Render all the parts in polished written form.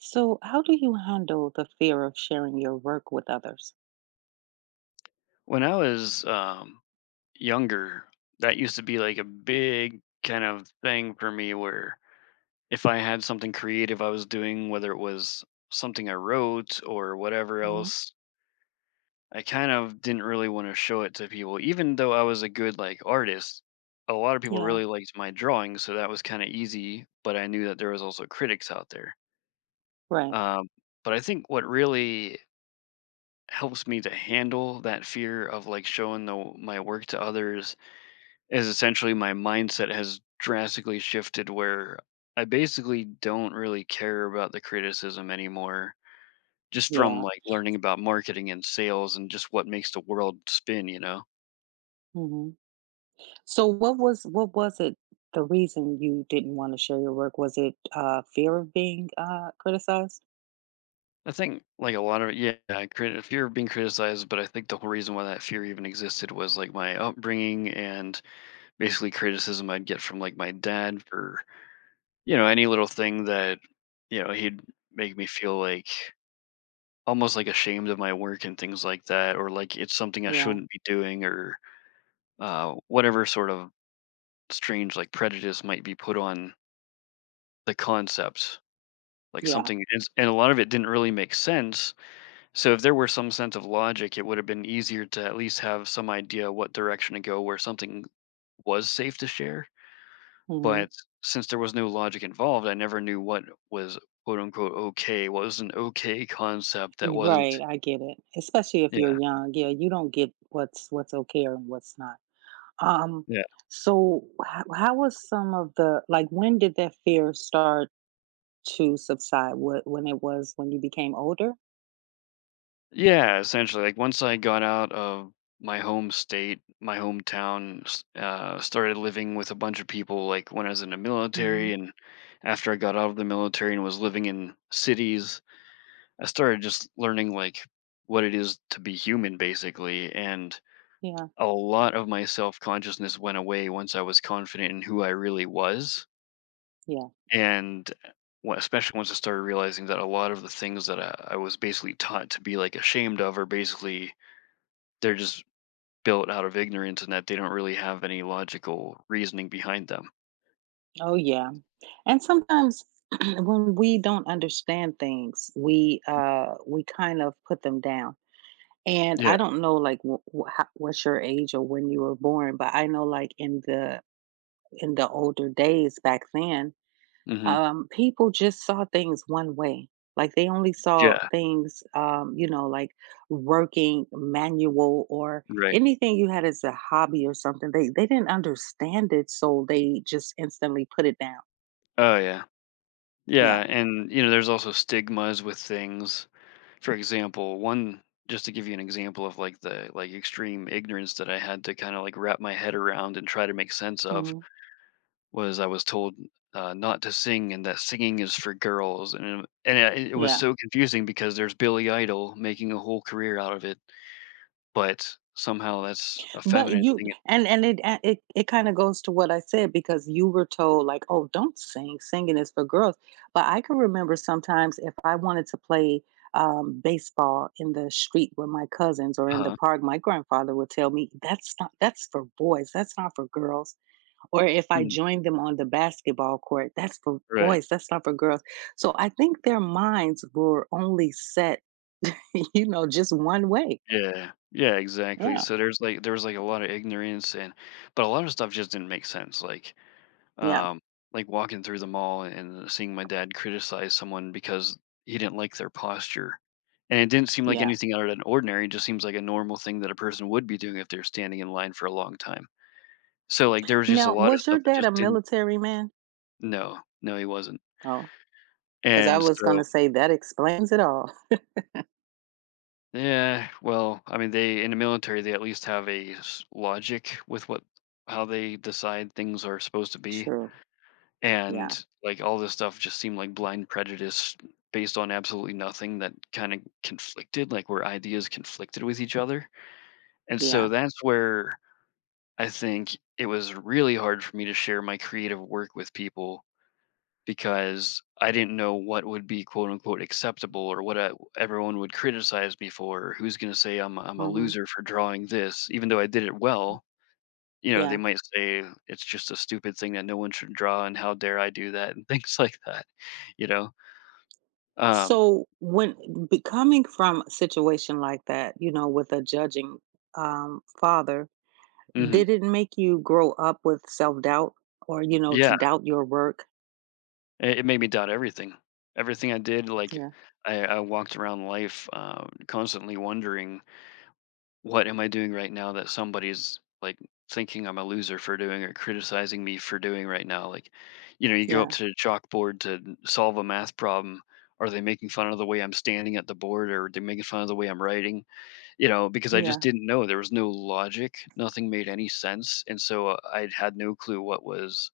So, how do you handle the fear of sharing your work with others? When I was younger, that used to be like a big kind of thing for me where if I had something creative I was doing, whether it was something I wrote or whatever Hmm. else, I kind of didn't really want to show it to people. Even though I was a good like artist, a lot of people Yeah. really liked my drawing, so that was kind of easy, but I knew that there was also critics out there. Right. Um, but I think what really helps me to handle that fear of like showing my work to others is essentially my mindset has drastically shifted where I basically don't really care about the criticism anymore, just from Yeah. like learning about marketing and sales and just what makes the world spin, you know? Hmm. So, what was it? The reason you didn't want to share your work was it fear of being criticized? I think like a lot of yeah, I fear of being criticized, but I think the whole reason why that fear even existed was like my upbringing and basically criticism I'd get from like my dad for you know any little thing that you know he'd make me feel like almost, like, ashamed of my work and things like that, or, like, it's something I Yeah. shouldn't be doing or, whatever sort of strange, like, prejudice might be put on the concepts, like, Yeah. something is and a lot of it didn't really make sense, so if there were some sense of logic, it would have been easier to at least have some idea what direction to go where something was safe to share, Hmm. but since there was no logic involved, I never knew what was, quote, unquote, "okay," what was an okay concept that wasn't. Right, I get it. Especially if you're Yeah, young. Yeah. You don't get what's okay and what's not. Um. yeah. So, how was some of the like? When did that fear start to subside? What when it was when you became older? Yeah, essentially, like once I got out of my home state, my hometown, started living with a bunch of people, like when I was in the Hmm. military, and after I got out of the military and was living in cities, I started just learning like what it is to be human, basically. And Yeah, a lot of my self consciousness went away once I was confident in who I really was. yeah. And especially once I started realizing that a lot of the things that I was basically taught to be like ashamed of are basically they're just built out of ignorance and that they don't really have any logical reasoning behind them. Oh, yeah. And sometimes when we don't understand things, we kind of put them down. And Yeah. I don't know like what's your age or when you were born, but I know like in the older days back then, Mhm. People just saw things one way. Like they only saw Yeah. things, you know, like working manual or Right. anything you had as a hobby or something. They didn't understand it, so they just instantly put it down. Oh, yeah. Yeah. Yeah, and, you know, there's also stigmas with things. For example, one just to give you an example of, like, the, like, extreme ignorance that I had to kinda, like, wrap my head around and try to make sense of Hmm. was I was told, not to sing and that singing is for girls, and it was Yeah. so confusing because there's Billy Idol making a whole career out of it. But somehow that's a But feminine you thing. And it a- it it kind of goes to what I said because you were told like, "Oh, don't sing. Singing is for girls." But I can remember sometimes if I wanted to play baseball in the street with my cousins or in the Uh-huh. park, my grandfather would tell me, " That's for boys. That's not for girls." Or if I Mm, joined them on the basketball court, "That's for right. boys. That's not for girls." So I think their minds were only set, you know, just one way. Yeah. Yeah, exactly. Yeah. So there's, like there was, like, a lot of ignorance and but a lot of stuff just didn't make sense, Yeah. um, like walking through the mall and seeing my dad criticize someone because he didn't like their posture, and it didn't seem like Yeah. anything out of the ordinary, it just seems like a normal thing that a person would be doing if they're standing in line for a long time. So, like, there was just a Now, lot of was your stuff that dad a just didn't. military man? No, no, he wasn't, Oh, because I and was so gonna say that explains it all. yeah, well, I mean, they in the military they at least have a logic with what how they decide things are supposed to be, True. Yeah. and like all this stuff just seemed like blind prejudice based on absolutely nothing that kind of conflicted, like where ideas conflicted with each other, and so Yeah. that's where I think it was really hard for me to share my creative work with people because I didn't know what would be quote unquote acceptable or what everyone would criticize me for. Or who's going to say I'm a Mhm. loser for drawing this, even though I did it well. You know, they Yeah. might say it's just a stupid thing that no one should draw, and how dare I do that, and things like that. You know, um, So, when be coming from a situation like that, you know, with a judging, father, did hmm it make you grow up with self-doubt or, you know, to yeah, doubt your work? It made me doubt everything, everything I did. Like Yeah. I walked around life constantly wondering what am I doing right now that somebody's like thinking I'm a loser for doing or criticizing me for doing right now? Like, you know, you go up Yeah. to the chalkboard to solve a math problem. Are they making fun of the way I'm standing at the board or are they making fun of the way I'm writing? You know, because I just Yeah. didn't know. There was no logic. Nothing made any sense. And so I had no clue what was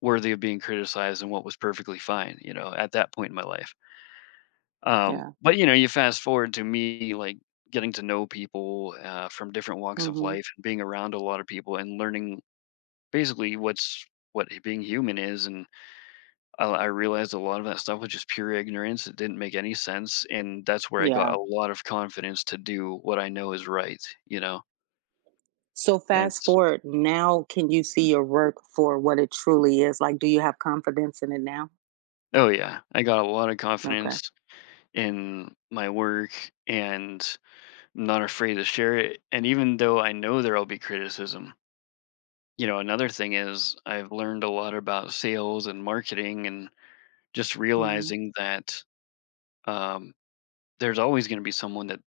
worthy of being criticized and what was perfectly fine, you know, at that point in my life. Yeah. But you know, you fast forward to me like getting to know people from different walks of Mhm. life and being around a lot of people and learning basically what being human is. And I realized a lot of that stuff was just pure ignorance. It didn't make any sense, and that's where I Yeah. got a lot of confidence to do what I know is right. So and fast it's, forward, now can you see your work for what it truly is? Like, do you have confidence in it now? oh yeah, I got a lot of Okay. confidence in my work and not afraid to share it. And even though I know there'll be criticism, you know, another thing is I've learned a lot about sales and marketing and just Mhm. realizing that um, there's always going to be someone that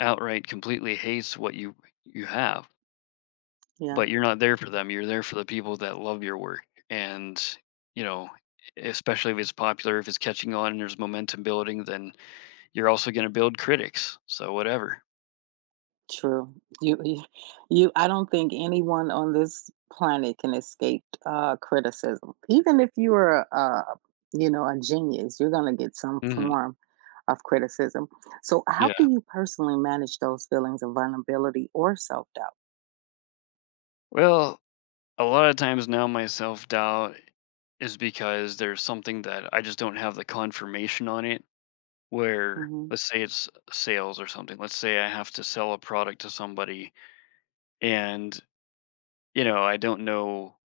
outright completely hates what you have, Yeah, but you're not there for them. You're there for the people that love your work. And, you know, especially if it's popular, if it's catching on and there's momentum building, then you're also going to build critics. So whatever. true. You, you, you. I don't think anyone on this planet can escape criticism. Even if you are, you know, a genius, you're going to get some Hmm. form of criticism. So, how do Yeah. you personally manage those feelings of vulnerability or self doubt? Well, a lot of times now my self doubt is because there's something that I just don't have the confirmation on it where Hmm. let's say it's sales or something. Let's say I have to sell a product to somebody and you know, I don't know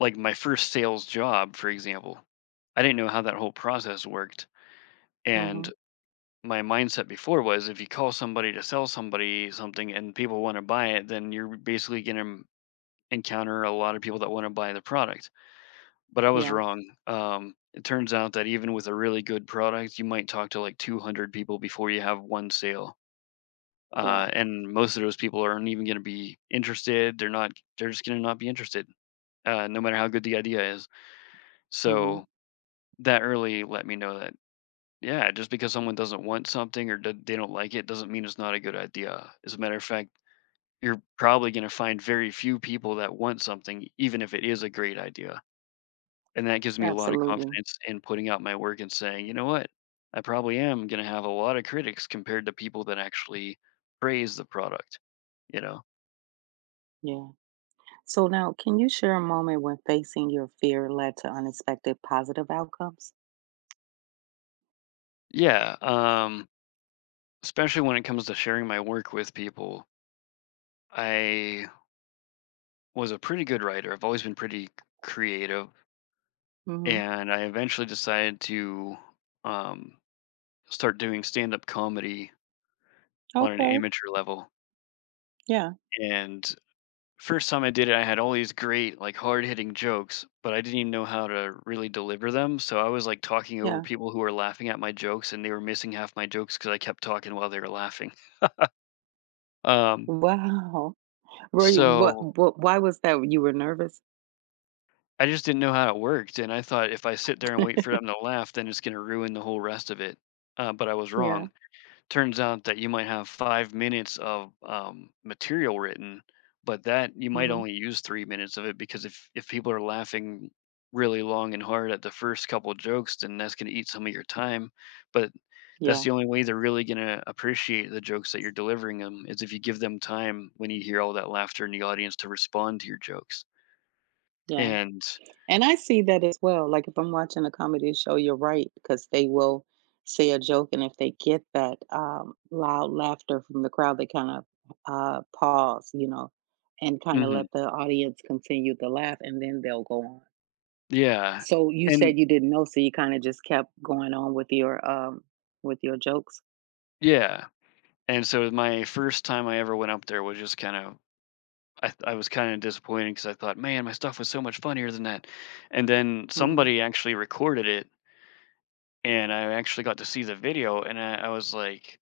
like my first sales job, for example. I didn't know how that whole process worked Hmm. and my mindset before was if you call somebody to sell somebody something and people want to buy it, then you're basically going to encounter a lot of people that want to buy the product. But I was Yeah, wrong. It turns out that even with a really good product, you might talk to like 200 people before you have one sale. yeah. And most of those people aren't even going to be interested. They're not. They're just going to not be interested, no matter how good the idea is. Hmm. So that early let me know that yeah, just because someone doesn't want something or they don't like it doesn't mean it's not a good idea. As a matter of fact, you're probably going to find very few people that want something, even if it is a great idea. And that gives me a lot of Absolutely. confidence in putting out my work and saying, "You know what? I probably am gonna have a lot of critics compared to people that actually praise the product." You know? Yeah. So now, can you share a moment when facing your fear led to unexpected positive outcomes? Yeah, especially when it comes to sharing my work with people. I was a pretty good writer. I've always been pretty c creative, Hmm. and I eventually decided to, um, start doing stand-up comedy on an Okay. amateur level, Yeah. and first time I did it, I had all these great, like, hard-hitting jokes, but I didn't even know how to really deliver them, so I was, like, talking over Yeah. people who were laughing at my jokes, and they were missing half my jokes because I kept talking while they were laughing. Um, Wow. Were you so what why was that, you were nervous? I just didn't know how it worked, and I thought if I sit there and wait for them to laugh, then it's gonna ruin the whole rest of it, but I was Yeah. wrong. Turns out that you might have 5 minutes of material written, but that you might Mhm. only use 3 minutes of it because if people are laughing really long and hard at the first couple jokes, then that's going to eat some of your time. But that's Yeah, the only way they're really going to appreciate the jokes that you're delivering them is if you give them time when you hear all that laughter in the audience to respond to your jokes. yeah. And And I see that as well. Like, if I'm watching a comedy show, you're right, because they will say a joke, and if they get that loud laughter from the crowd, they kind of pause, you know, and kind of let mhm, the audience continue to laugh, and then they'll go on. yeah, So you and said you didn't know, so you kind of just kept going on with your jokes. yeah. And so my first time I ever went up there was just kind of I was kind of disappointed because I thought, man, my stuff was so much funnier than that. And then Mm-hmm. somebody actually recorded it, and I actually got to see the video, and I was like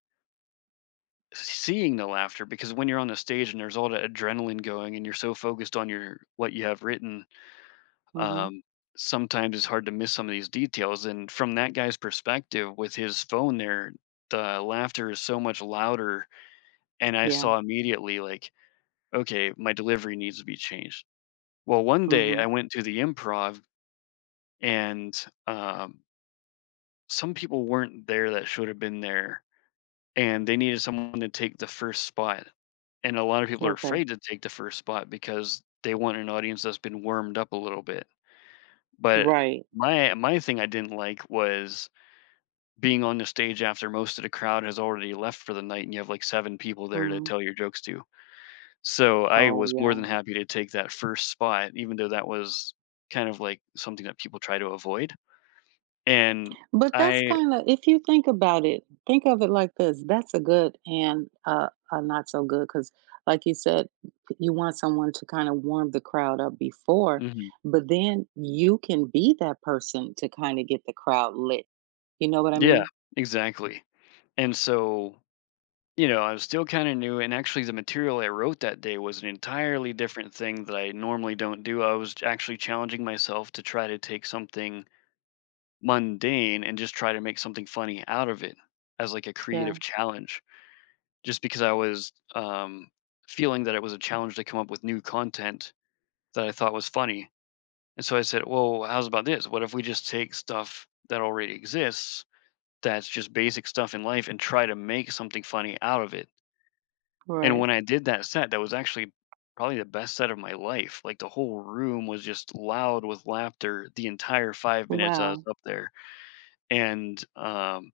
seeing the laughter, because when you're on the stage and there's all the adrenaline going, and you're so focused on your what you have written, Mm-hmm. um, sometimes it's hard to miss some of these details. And from that guy's perspective, with his phone there, the laughter is so much louder, and I Yeah. saw immediately like, okay, my delivery needs to be changed. Well, one day Mm-hmm. I went to the improv, and um, some people weren't there that should have been there, and they needed someone to take the first spot. And a lot of people are Okay. afraid to take the first spot because they want an audience that's been warmed up a little bit. But Right. my thing I didn't like was being on the stage after most of the crowd has already left for the night and you have like seven people there to Mm. tell your jokes to. So I Oh, was more yeah. than happy to take that first spot, even though that was kind of like something that people try to avoid. And But that's I, kind of, if you think about it, think of it like this, that's a good and a not so good. Because, like you said, you want someone to kind of warm the crowd up before, mhm, but then you can be that person to kind of get the crowd lit. You know what I yeah, mean? exactly. And so, I was still kinda new, and actually the material I wrote that day was an entirely different thing that I normally don't do. I was actually challenging myself to try to take something mundane and just try to make something funny out of it, as, like, a Yeah. creative challenge, just because I was, feeling that it was a challenge to come up with new content that I thought was funny. And so I said, "Well, how's about this? What if we just take stuff that already exists, that's just basic stuff in life, and try to make something funny out of it." And Right. when I did that set, that was actually probably the best set of my life. Like, the whole room was just loud with laughter the entire 5 minutes I was Wow. up there. And,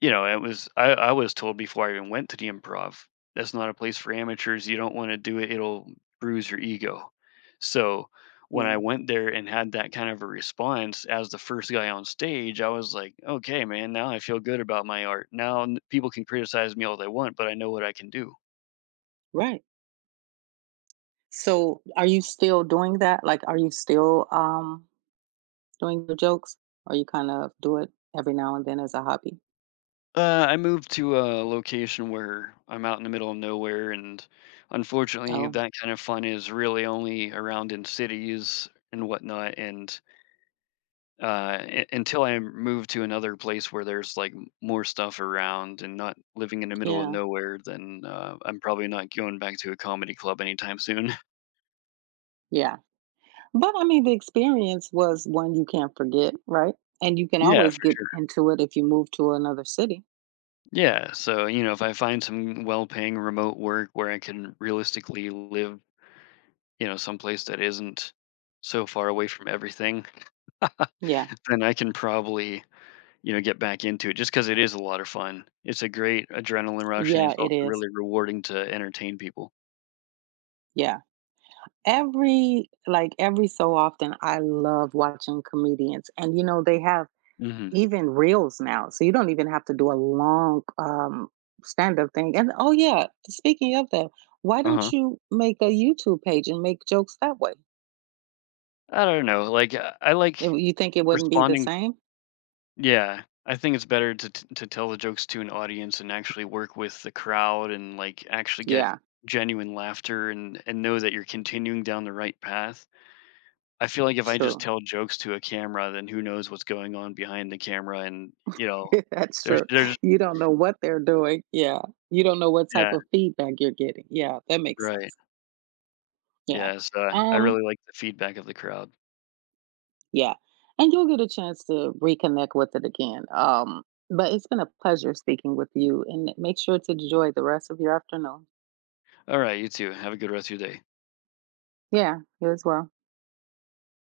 it was, I was told before I even went to the improv, "That's not a place for amateurs, you don't wanna do it, it'll bruise your ego." So, when Yeah. I went there and had that kind of a response as the first guy on stage, I was like, "Okay, man, now I feel good about my art. Now n people can criticize me all they want, but I know what I can do." Right. So, are you still doing that? Like, are you still doing your jokes? Or you kind of do it every now and then as a hobby? I moved to a location where I'm out in the middle of nowhere, and unfortunately, Oh. that kind of fun is really only around in cities and whatnot, and until I move to another place where there's like more stuff around and not living in the middle of Yeah, nowhere, then I'm probably not going back to a comedy club anytime soon. yeah. But I mean, the experience was one you can't forget, right? And you can Yeah, always for get sure. into it if you move to another city. Yeah. So, if I find some well paying remote work where I can realistically live, someplace that isn't so far away from everything, Yeah, then I can probably, get back into it just because it is a lot of fun. It's a great adrenaline rush and yeah, it's it also is. really rewarding to entertain people. Yeah. Every, like, every so often, I love watching comedians. And, you know, they have Hmm. even reels now. So you don't even have to do a long stand up thing. And, oh, yeah, speaking of that, why Uh huh. don't you make a YouTube page and make jokes that way? I don't know, like, I If like you think it wouldn't be the responding. same? Yeah, I think it's better to t to tell the jokes to an audience and actually work with the crowd and, like, actually get Yeah, genuine laughter, and know that you're continuing down the right path. I feel like if I just true. tell jokes to a camera, then who knows what's going on behind the camera, and, That's there's true. there's You don't know what they're doing. Yeah. You don't know what type yeah, of feedback you're getting. Yeah, that makes right. sense. Yeah. Yeah, so I Um, really like the feedback of the crowd. yeah. And you'll get a chance to reconnect with it again. But it's been a pleasure speaking with you and make sure to enjoy the rest of your afternoon. Alright, you too, have a good rest of your day. Yeah, you as well.